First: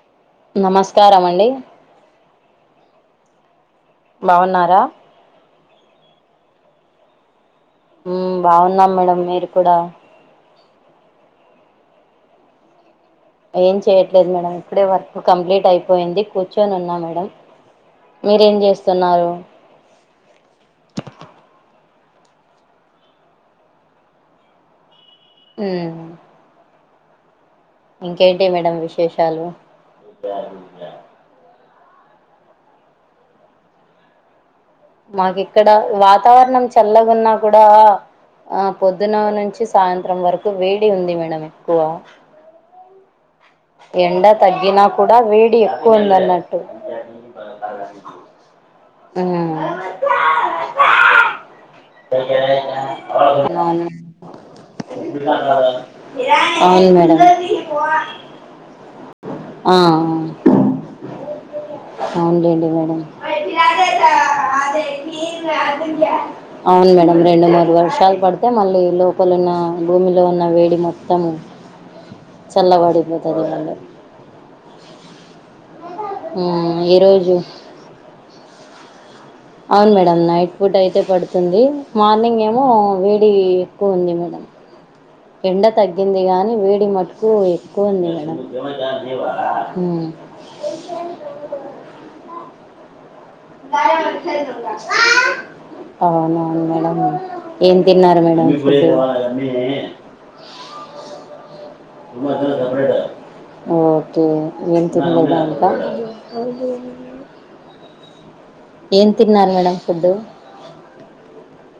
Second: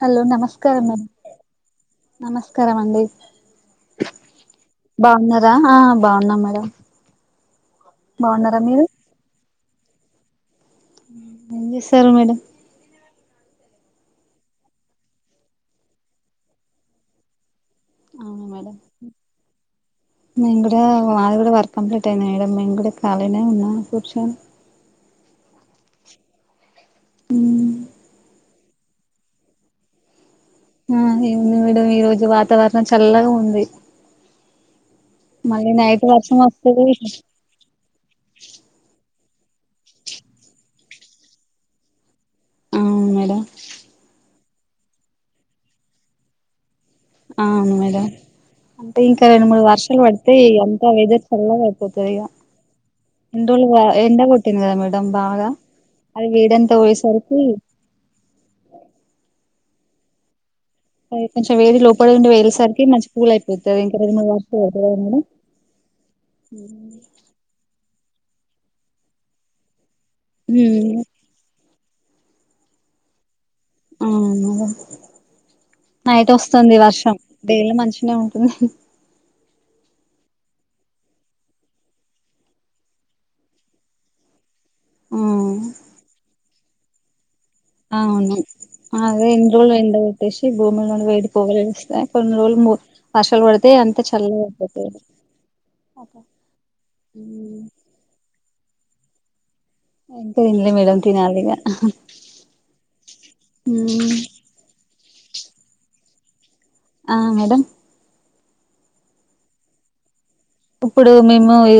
Hello నమస్కారం అండి నమస్కారం అండి బాగున్నారా బాగున్నారా ఆ బాగున్నా మేడం బాగున్నారా మీరు బాగున్నాం మేడం మీరు కూడా ఏం చేస్తారు మేడం ఏం చేయట్లేదు మేడం ఇప్పుడే వర్క్ కంప్లీట్ అయిపోయింది కూర్చొని ఉన్నా మేడం అవును మీరేం మేడం చేస్తున్నారు మేము కూడా మాది కూడా వర్క్ కంప్లీట్ అయింది మేడం మేము కూడా ఖాళీనే ఉన్నా కూర్చొని ఉ ఇంకేంటి మేడం విశేషాలు ఆ ఏముంది మేడం ఈ రోజు వాతావరణం చల్లగా ఉంది మాకి ఇక్కడ మళ్ళీ నైట్ వర్షం వాతావరణం వస్తది చల్లగా ఉన్నా ఇక్కడ ఆ పొద్దున నుంచి సాయంత్రం వరకు వేడి ఉంది మేడం ఎక్కువ అవును మేడం ఎండ తగ్గినా కూడా వేడి ఎక్కువ ఉంది అన్నట్టు ఆవును మేడం అంటే ఇంకా రెండు మూడు మ్మ్ వర్షాలు పడితే ఇగ అంత వెదర్ చల్లగా అయిపోతంది ఇగా ఇన్రోలు బా అవును ఎండ గొట్టింది గదా మేడం బాగా అది వేడంతా బోయేసరికి క్వా ఆ ఆ అ కొంచం వేడి లోపల ఉండి వేళ్సరికి మంచి కూల్ అయిపోతది ఇంకా రెండు మూడు వర్షాలు పడితే గదా మేడం [inaudible] అవును మేడం రెండు మూడు వర్షాలు పడితే మళ్ళీ లోపలున్న భూమిలో ఉన్న వేడి ఉమ్ మొత్తం చల్లబడిపోతది మేడం అవును మేడం నైట్ మ్మ్ వస్తుంది వర్షం ఈరోజు డేల మంచినే ఉంటుంది అవును మేడం నైట్ పూట అయితే పడుతుంది మార్నింగ్ ఏమో వేడి ఎక్కువ ఉంది మేడం ఆ ఎండ తగ్గింది గాని వేడి మట్టుకు అవును అదే ఇన్రోలు ఎండ మ్మ్ గొట్టేసింది భూమిలోని వేడి పోగలేల్లిస్తాయి కొన్ని రోజులు వర్షాలు పడితే అంత చల్లగా అయిపోతాయి అవునువును మేడం ఏం తిన్నారు మేడం ఫుడ్ ఇంకా తిన్లే మేడం తినాలిగ ఓకే ఏం తినలేదా ఇంకా ఆ మేడం ఏం తిన్నారు మేడం ఫుడ్డు ఇప్పుడు మేము ఇ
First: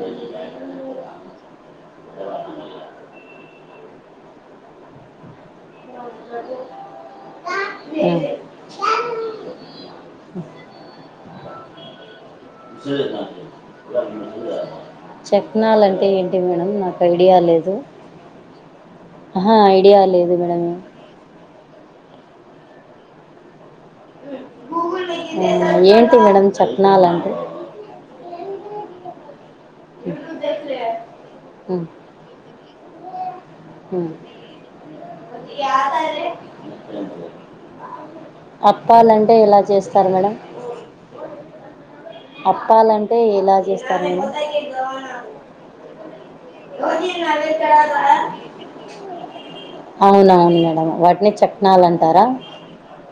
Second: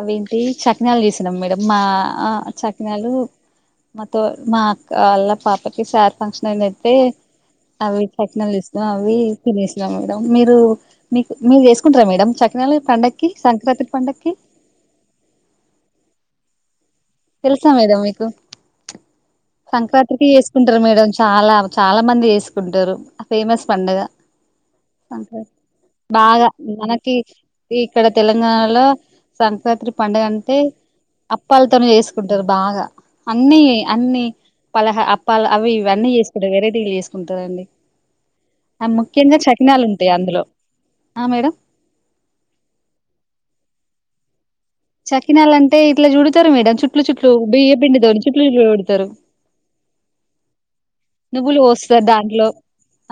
అవేంటి చక్ సకినాలు తీస్తున్నాం మేడం మా సకినాలు మాతో మా అక్క వాళ్ళ పాప పాప్పకి సారి ఫంక్షన్ అయింది అయితే అవి సకినాలు దీస్తున్నం అవి తినేసినం మేడం మీరు మీకు మీరు చేసుకుంటార మేడం సకి నాలు పండకి సంక్రాంతి పండకి చకినాల్ అంటే ఏంటివి మేడం నాకు ఐడియా తెలుసా లేదు మేడం మీకు ఆహా ఐడియా సంక్రాంతికి లేదు చేసుకుంటారు మేడం చాలా చాలా మంది చేసుకుంటారు ఆ ఫేమస్ పండగా ఆ, ఏంటి మేడం బాగా మనకి చక్నాలంటే ఇక్కడ తెలంగాణలో సంక్రాంతి పండగ అంటే ఉమ్, అప్పలతోను చేస్ కుంటరు బాగా అన్ని ఉమ్. అన్ని పలహ అప్పలు అవి ఇవి అన్ని చేసుకుంటరు వెరైటీలు చేసుకుంటారండి అ అప్పాలంటే ముఖ్యంగా ఎలా చకినాలు చేస్తారు ఉంటాయి మేడం అందులో ఆ మేడం అప్పాలంటే ఎలా జేస్తారు అండి సకినాలు అంటే ఇట్లా చూడతారు మేడం చుట్ల చుట్లు బియ్య పిండితోని చుట్లు చుట్లు చుడతారు అవును అవును మేడం వాటిని నువ్వులు చక్నాల్ పోస్తారు అంటారా దాంట్లో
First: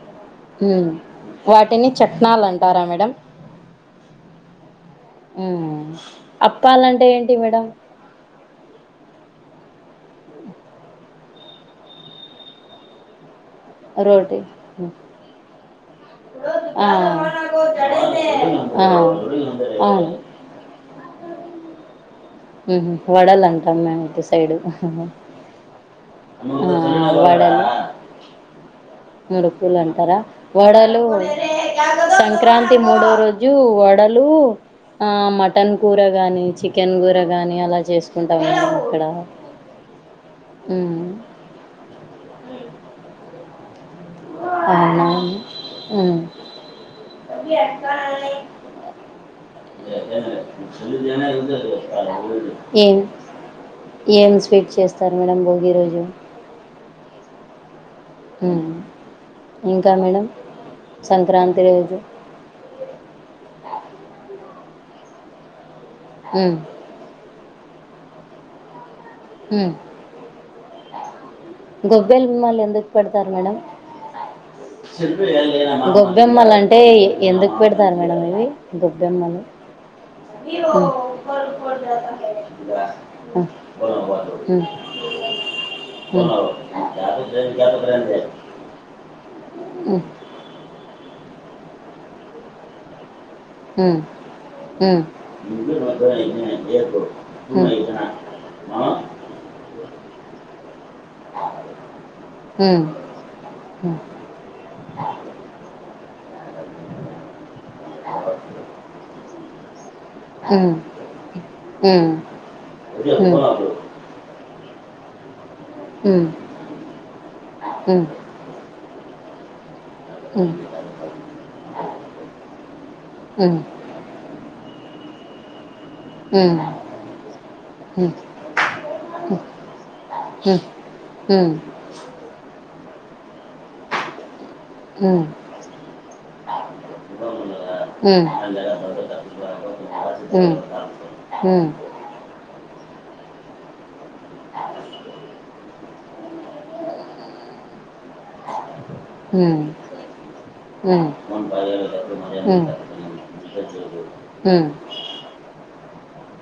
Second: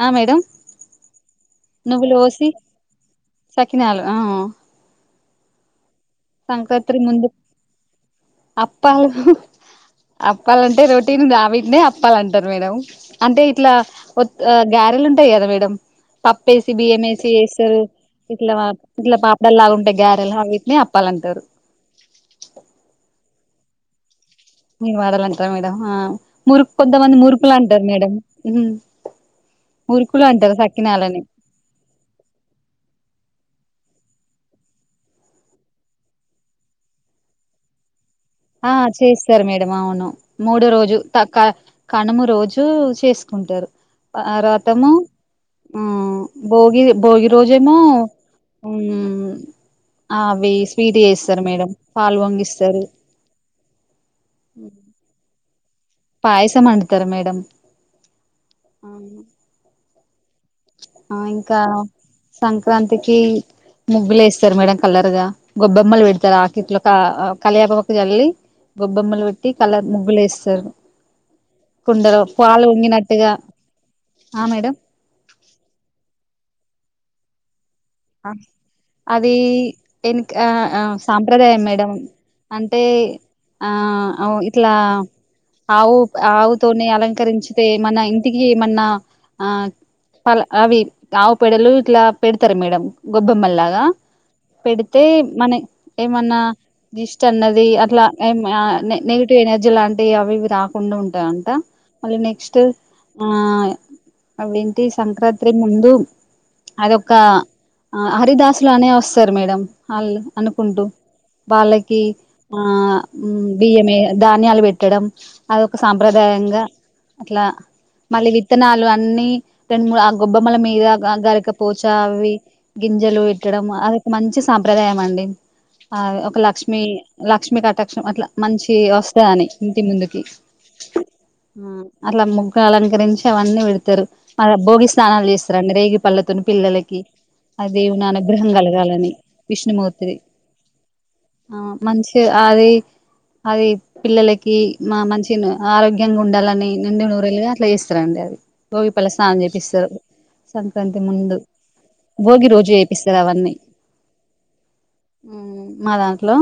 ఆ మేడం ఉమ్ వాటిని నువ్వులు చక్నాల్ పోసి అంటారా మేడం సకినాలు ఆ ఉమ్ సంక్రాంతి అప్పాలంటే ముందు ఏంటి మేడం అప్పాలు అప్పాలంటే రోటీన్ గా వీటినే అప్పాలంటారు మేడం అంటే ఇట్లా ఒ రోటీ గ్యారెలు ఉంటాయి గద మేడం పప్పేసి ఆ బియ్యం యేసి జేస్తరు ఇట్లా ఆ ఇట్లా పాపడలాగాంటాయి అవును గారెలా వీటిని అప్పాలంటారు ఉమ్ హు వడల్ అంటాం మేము ఇటు సైడ్ మీరు వడల్ అంటారా మేడం మురు ఆ కొంతమంది మురుకులు వడలు అంటారు మేడం మురుకులు అంటారా మురుకులు అంటారు వడలు సకినాలని సంక్రాంతి మూడవ రోజు వడలు ఆ మటన్ కూర గాని చికెన్ కూర గాని అలా చేసు ఆ చేస్తారు మేడం అవును మూడో రోజు ఉమ్ తాక కనుము రోజూ చేసుకుంటారు. ఆ రాతము అవునా హ ఉమ్ భోగి భోగి రోజు ఏమో మ్ ఆ అవి స్వీట్ చేస్తారు మేడం పాలు పొగి ఇస్తారు ఏం ఏం స్వీట్ చేస్తారు. మేడం భోగి రోజు పాయసం అండుతారు మేడం మ్ ఇంకా మేడం ఆ ఇంకా సంక్రాంతి రోజు సంక్రాంతికి ముగ్గులు వేస్తారు. మేడం కలర్ గా గొబ్బెమ్మలు పెడతారు ఉమ్ ఆకిట్లో ఇక కలియామాక్క జల్లి గొబ్బెమ్మలు పెట్టి కళ ఉమ్ ముగ్గులు వేస్తారు కుండలు గొబ్బెలు మళ్ళీ పాలు ఎందుకు పొగినటుగా ఆ మేడం గొబ్బెమ్మల అంటే ఎందుకు పెడత సార్ మేడం ఇవి అది గొబ్బేమ్మలు ఎనక సాంప్రదాయం మేడం అంటే హ ఆవు ఇట్లా అవుప్ ఆవుతోనే అలంకరించితే మన ఇంటికి ఏమన్నా ఆ పలా అవి ఆవు పేడలు ఇట్లా పెడతారు. మేడం గొబ్బెమ్మల్లాగా పెడితే మన ఏమన్నా జిస్ట్ అన్నది అట్లా ఏమ్ హ ఉమ్, నెగిటి ఏలర్జీ లాంటివి అవి రాకుండా ఉంటాయింట మళ్ళీ నెక్స్ట్ ఆ అవిఅంటి సంక్రాంతి ముందు అది ఒక హ హరిదసులు అనే వస్తారు. మేడం ఆళ్ళు అనుకుంటూ ఉమ్, ఉమ్, ఉమ్, వల్లకి ఆ ఉమ్, ఉమ్, ఉమ్, ఉమ్, ఉమ్, ఉమ్, ఉమ్, ఉమ్, మ్ బియ్యమే ధాన్యాలు పెట్టడం అది ఒక ఉమ్, సాంప్రదాయంగా అట్లా మళ్ళీ వి విత్తనాలు అన్ని రెండు మూడు ఆ గొబ్బమ్మల మీద గరికపోచ అవి గంజలు పెట్టడం ఏదో ఒక మంచి సాంప్రదాయం అండి ఆ ఒక లక్ష్మిీ లక్ష్మీ కటాక్షం అట్లా మంచి వస్తాది అని ఇంటి ముందుకి హ్ ఉమ్ అట్లా ముగ్గు అలంకరించి అవన్నీ పెడతారు భోగి సన్నాళ్ళు ఉమ్, చేస్తారాండి రేగి పండ్ల తోని పిల్లలకి అ దేవు నీ ఉమ్, అనుగ్రహం కలగాలని విష్ణుమూర్తి ఉమ్, ఉమ్, ఆ మంచి అది అది పిల్లలకి మా మంచి ఆరోగ్యంగా ఉండాలని నిండు నూరేలుగా అట్లా చేస్తార్ అండి. అది బోగిపల్ల స్నానం ఉమ్, ఉమ్, ఉమ్, చేపిస్తారు సంక్రాంతి ఉమ్, ముందు భోగి ఉమ్, రోజు ఉమ్, చేపిస్తారు అవన్నీ మ్ మా దాంట్లో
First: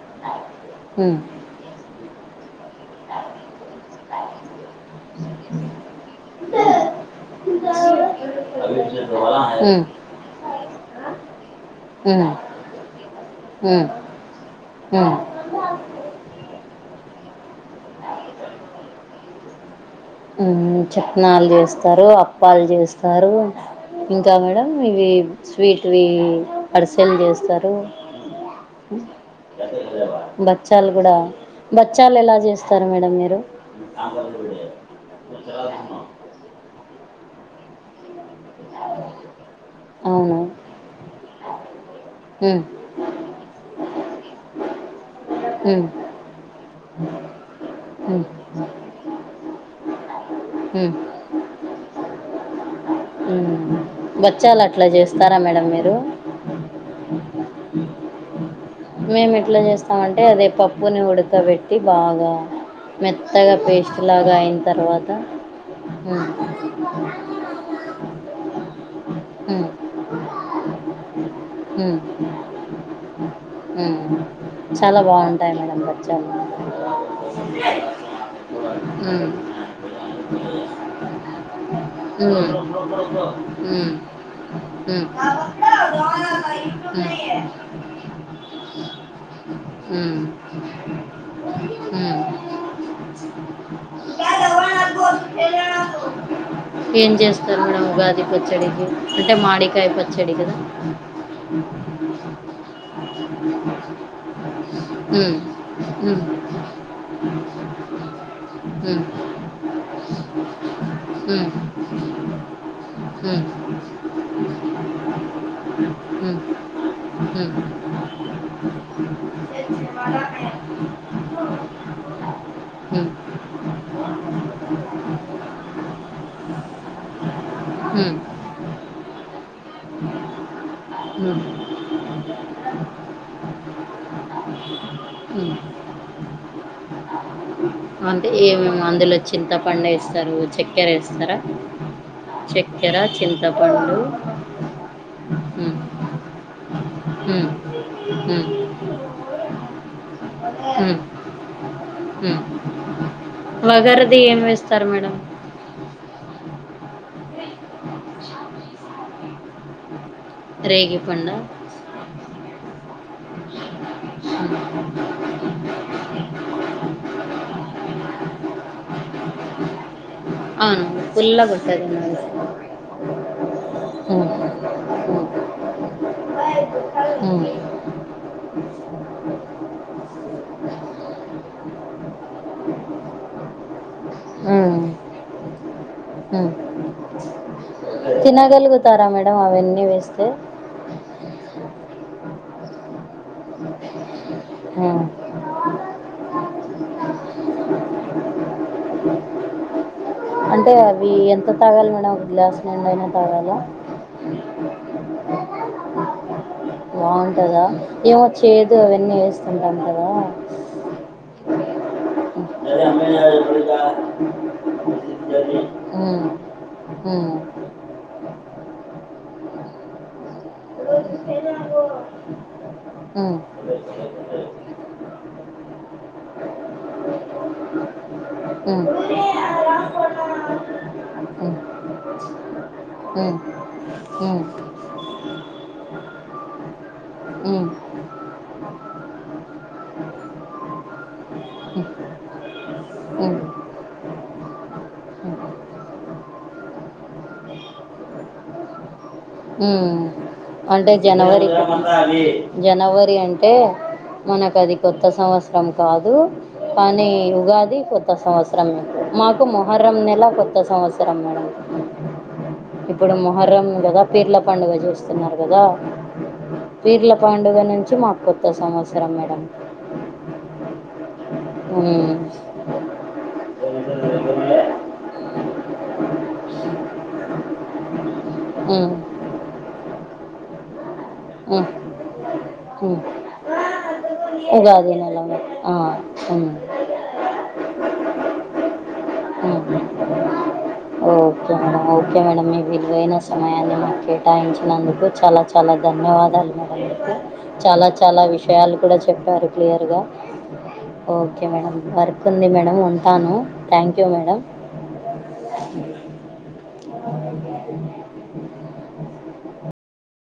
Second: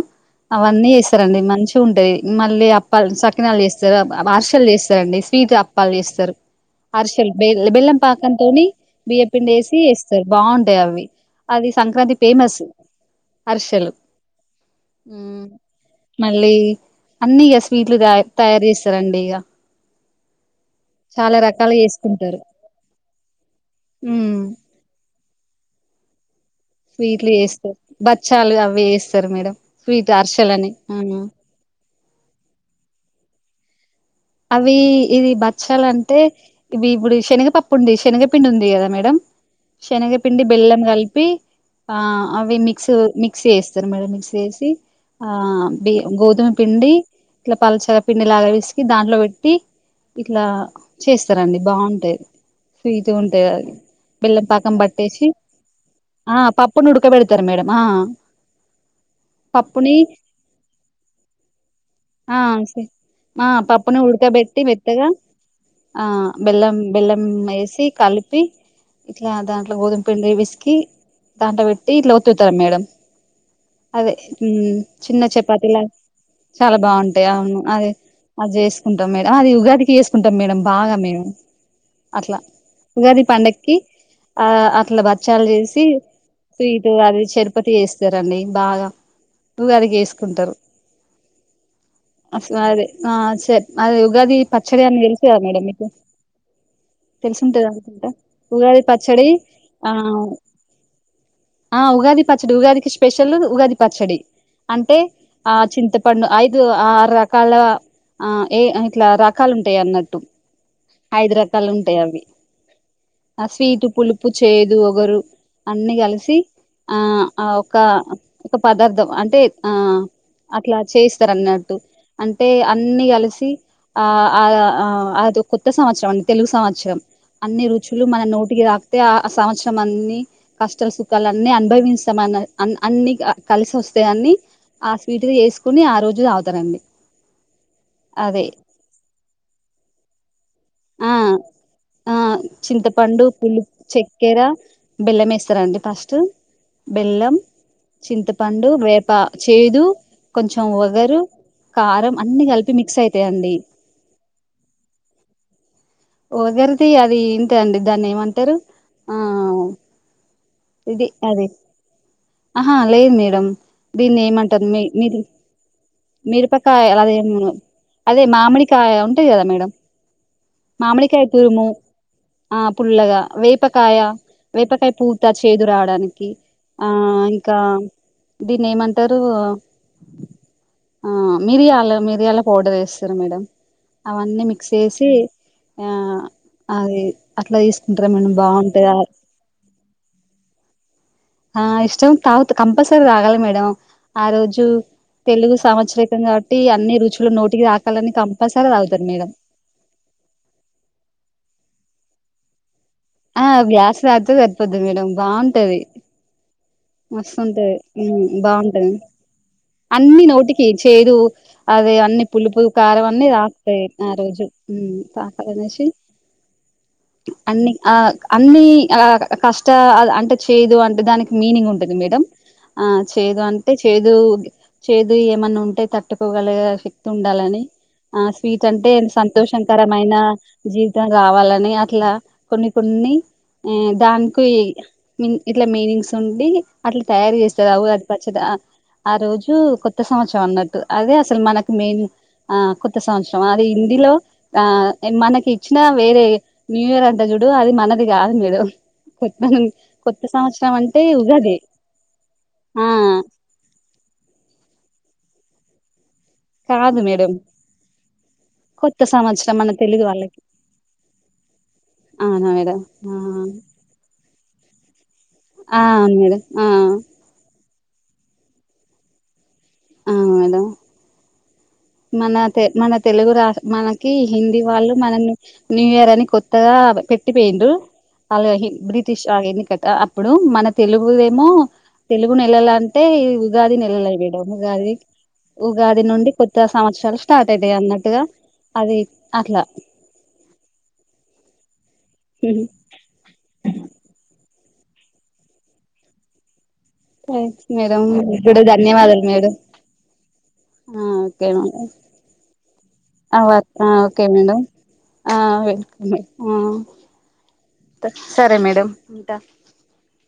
అవాణి చేస్తారండి మంచి అంటాయి. మళ్ళీ అప్పాలు సకినాలు చేస్తారు. అర్షలు చేస్తారండి. స్వీట్ అప్పాలు చేస్తారు. హార్సల్ బే బెల్లం పాకంతోని ఉమ్, బియ్య ఉమ్, పిండి వేసి ఉమ్, వేస్తారు బాగుంటాయి. అవి అది సంక్రాంతి ఫేమస్ హార్సల్ హ్ మళ్ళీ అన్ని ఇగ స్వీట్లు త తయారు చేస్తారండి. ఇగ మ్ చాలా సకినల్ రకాలు చేస్తారు. చేసుకుంటారు అప్పాలు చేస్తారు. ఇంకా ఉమ్ మేడం ఇవి స్వీట్ వి హార్సల్ స్వీట్లు చేస్తారు. బచ్చాలు అవి చేస్తారు మేడం స్వీట్ అరిసెలని బాచ్చాలు ఆ కూడా బాచ్చాలు ఎలా చేస్తారు. మేడం మీరు అవి ఇది బచల్ అంటే ఇవి ఇప్పుడు శనగపప్పు ఉంది శనగపిండి ఉంది కదా మేడం అవును. శనగపిండి బెల్లం కలిపి ఆ అవి హ్మ్. మిక్స్ మిక్ మిక్సీ చేస్తారు మేడం మిక్సీ చేసి ఆ హ్మ్. బి గోధుమ పిండి ఇట్లా పల్చగా పిండి హ్మ్. లాగా పిసికి దాంట్లో పెట్టి ఇట్లా ఉ చేస్తారండి బాగుంటాయి ఫీటో ఉంటాయి అది బెల్లం పాకం బచ్చాలట్లా పట్టేసి చేస్తారా మేడం మీరు ఆ పప్పు ను ఉడ్కబెడ్తారు మేడం ఆ మేమేట్లా పప్పుని చేస్తామంటే అదే పప్పును ఉడ్కబెట్టి బాగా ఆ సే ఆ మెత్తగా పప్పుని పేస్టు లాగా అయిన ఉడకబెట్టి మెత్తగా తర్వాత ఆ బెల్లం బెల్లమేసి కలిపి ఇట్లా హ్మ్. దాంట్లో గోధుమ పండి పిస్కి దాంట్ల పెట్టి హ్మ్. ఇట్లా ఓత్తుతారు మేడం హ్మ్. అదే చాలా చిన్న బావుంటాయి మేడం చపాతీలా బచ్చాలు. చాలా బాగుంటాయి అవ్ను అదే అద్చేసుకుంటాం హ్మ్. మేడం అది ఉగాద్కి చేసుకుంటాం మేడం బాగా మేము అట్ల హ్మ్. ఉగాది పండగక్కి హ్మ్. హ్మ్. ఆ అట్లా బచ్చాలు చేసి స్వీటు అది హ్మ్. చర్పతి చేస్తారండి బాగా ఉగాది చేస్కుంటారు హ్మ్. అ-అదే ఆ సే అదే ఉగాది పచ్చడి అని తెల్సు గదా మేడం మీకు హ్మ్. ఏం చేస్తారు తెలిసుంటది మేడం అనుకుంటా ఉగాది ఉగాది పచ్చడికి పచ్చడి అంటే మామిడ్కాయ ఆ పచ్చడి కదా ఆ ఉగాది పచ్చడి ఉగాదికి స్పెషలూ ఉగాది పచ్చడి అంటే మ్మ్. ఆ మ్మ్. చింతపండు ఐదు ఆరు రకాల ఆ ఏ మ్మ్. ఇట్లా రకాలుంటాయన్నట్టు మ్మ్. ఐద్రకాలు ఉంటాయి అవి మ్మ్. ఆ స్వీటు పులుపు చేదు ఒగరు అన్నీ మ్మ్. కల్సి మ్మ్. ఆ ఆ ఒక ఒక పదార్థం అంటే ఆ అట్లా చేస్తారన్నట్టు అంటే అన్ని మ్మ్. కల్సి ఆ-ఆ అదో కొత్త సంవత్సరండి తెలుగు సంవత్సరం అన్ని రుచులు మ్మ్. మన నోటికి తాక్తే ఆ సంవత్సరం అన్నీ మ్మ్. కష్టాసుఖాలన్నీ అనుభవస్తామని అన్ని కల్సోస్తాయని ఆ స్వీటుగ మ్మ్. చేస్కోని ఆ రోజు తాగుతరండి అంటే ఏమేమో అందులో చింతపండేస్తారు ఆ చక్కెరేస్తారా ఆ చక్కెర చింతపండు ఎరా మ్మ్. బెల్లమేస్తారండి ఫస్టు బెల్లం మ్మ్. మ్మ్. చింతపండు వేప చేదు కొంచెం మ్మ్. వగరు కారం మ్మ్. అన్ని కల్పి మిక్సైతాయండి వగరది ఏం వేస్తారు మేడం ఓగర్ది అది అంతే అండి దాన్నేమంటారు ఆ రేగి ఇది పండా అది ఆహా లేదు మేడం దీన్ని ఏమంటారు మీ మీరు మిర్పకాయ అదేమో అదే మామిడికాయ ఉంటది కదా మేడం అవును మామిడికాయ పుల్లగా తూరుము ఉంటుంది నాకు ఆ పుల్లగా వేపకాయ మ్మ్. వేపకాయ పూత చేదు రావడానికి ఉ దీన్నేమంటారు ఆ మిర్యాలు మిర్యాల పౌడర్ ఏస్తారు మేడం అవన్నీ మిక్స్ చేసి ఆ ఉ అది అట్లా తీసుకుంటారా మేడం బాగుంటది తినగల్గుతారా మేడం మేడం అవన్నీ వేస్తే ఆ ఇష్టం తాగుత కంపల్సరీ తగాలి మేడం ఆ రోజు తెలుగు సంవత్సర కం కాబట్టి అన్ని రుచులు నోట్కి తాకాలని కంపల్సరీ తావుతారు మేడం అంటే అవి ఎంత తాగాలి మేడం ఒక గ్లాస్ నిండైనా ఆ గ్లాస్ తాత్తే సరిపోద్ది మేడం బావుంటది మస్తు బాగుంటదా ఉంటది ఏమో మ్ చేదు బావుంటది అవన్నీ వేస్తుంటాం కదా అన్ని నోటికి చేదు అదే అన్ని పులుపు కారం అన్ని తాక్తాయి ఆ రోజు తకదనేసి ఉమ్ అన్ని ఆ అన్నీ ఆ కష్ట అంటే చేదు అంటే దానికి మీనింగ్ ఉంట తనిమేడం ఆ చేదు అంటే చేదూ చేదు ఏమన్నా ఉంటే తట్టుకోగల శక్తి ఉండాలని ఉమ్ ఉమ్ ఉమ్ వీటంటే సంతోషకరమైన జీవితం ఉమ్ గావాలని ఉమ్ అట్లా కొన్ని కొన్ని ఈ ఉమ్ దానికి ఇట్లా మీనింగ్స్ ఉండి అట్లా తయారు జేస్తరు ఉమ్ అవు అది పచ్చడ ఆ రోజు కొత్త సంవత్సరం అన్నట్టు అదే అసలు మనకు మెయిన్ ఆ కొత్త ఉమ్ ఉమ్ సంవత్సరం అది హిందీలో ఆ ఉమ్. మనకి ఇచ్చిన వేరే న్యూ ఇయర్ అంత చూడు అది మనది గాదు మీరు కొత్త కొత్త సంవత్సరం అంటే ఉగాది ఉగాది ఆ జనవరి అంటే మనకు అది కొత్త సంవత్సరం కాదు కాదు కానీ మేడం ఉగాది కొత్త సంవత్సరం కొత్త మాకు సంవత్సరం మన మొహర్రం తెలుగు నెల వాళ్ళకి కొత్త సంవత్స రం అవునా మేడం ఇప్పుడు ఆ మొహర్రం గదా పీర్ల పండగ జూస్ స్తున్నారు గాదా ఆ, అవును మేడం ఆ పీర్ల పండుగ నుంచి మాకు కొత్త సంవత్సరం మేడం ఆ మేడమ్ ఉమ్ తే మన తెలుగు రా మనకి హిందీ వాళ్ళు మనల్ని న్యూ ఇయర్ అని కొత్తగా పెట్టిపోయిడ్రు అలోహిన్ ఉమ్, బ్రిటిష్ ఆ ఎన్నికట అప్పుడు మన తెలుగు ఏమో ఉమ్, తెలుగు నెలల ఉమ్. అంటే ఈ ఉగాది నెలల మేడం ఉగాది ఆ, ఉగాది నుండి ఉమ్, కొత్ సంవత్సరాలు స్టార్ట్ అయితయి అన్నట్టుగా అది అట్లా ఓకే మేడం ఓకే మేడం మీ విలువైన స సమయాన్ని మాకు కేటాయించినందుకు చాలా చాలా ధన్యవాదాలు మేడం థ్యాంక్స్ చాలా మేడం చాలా మీకు విషయాలు కూడా ధన్యవాదాలు చెప్పారు మేడం క్లియర్గా ఓకే మేడం వర్క్ ఉంది మేడం ఉంటాను ఆ థ్యాంక్ యూ ఓకే మేడం ఆ మే ఆ సరే మేడం ఉంటా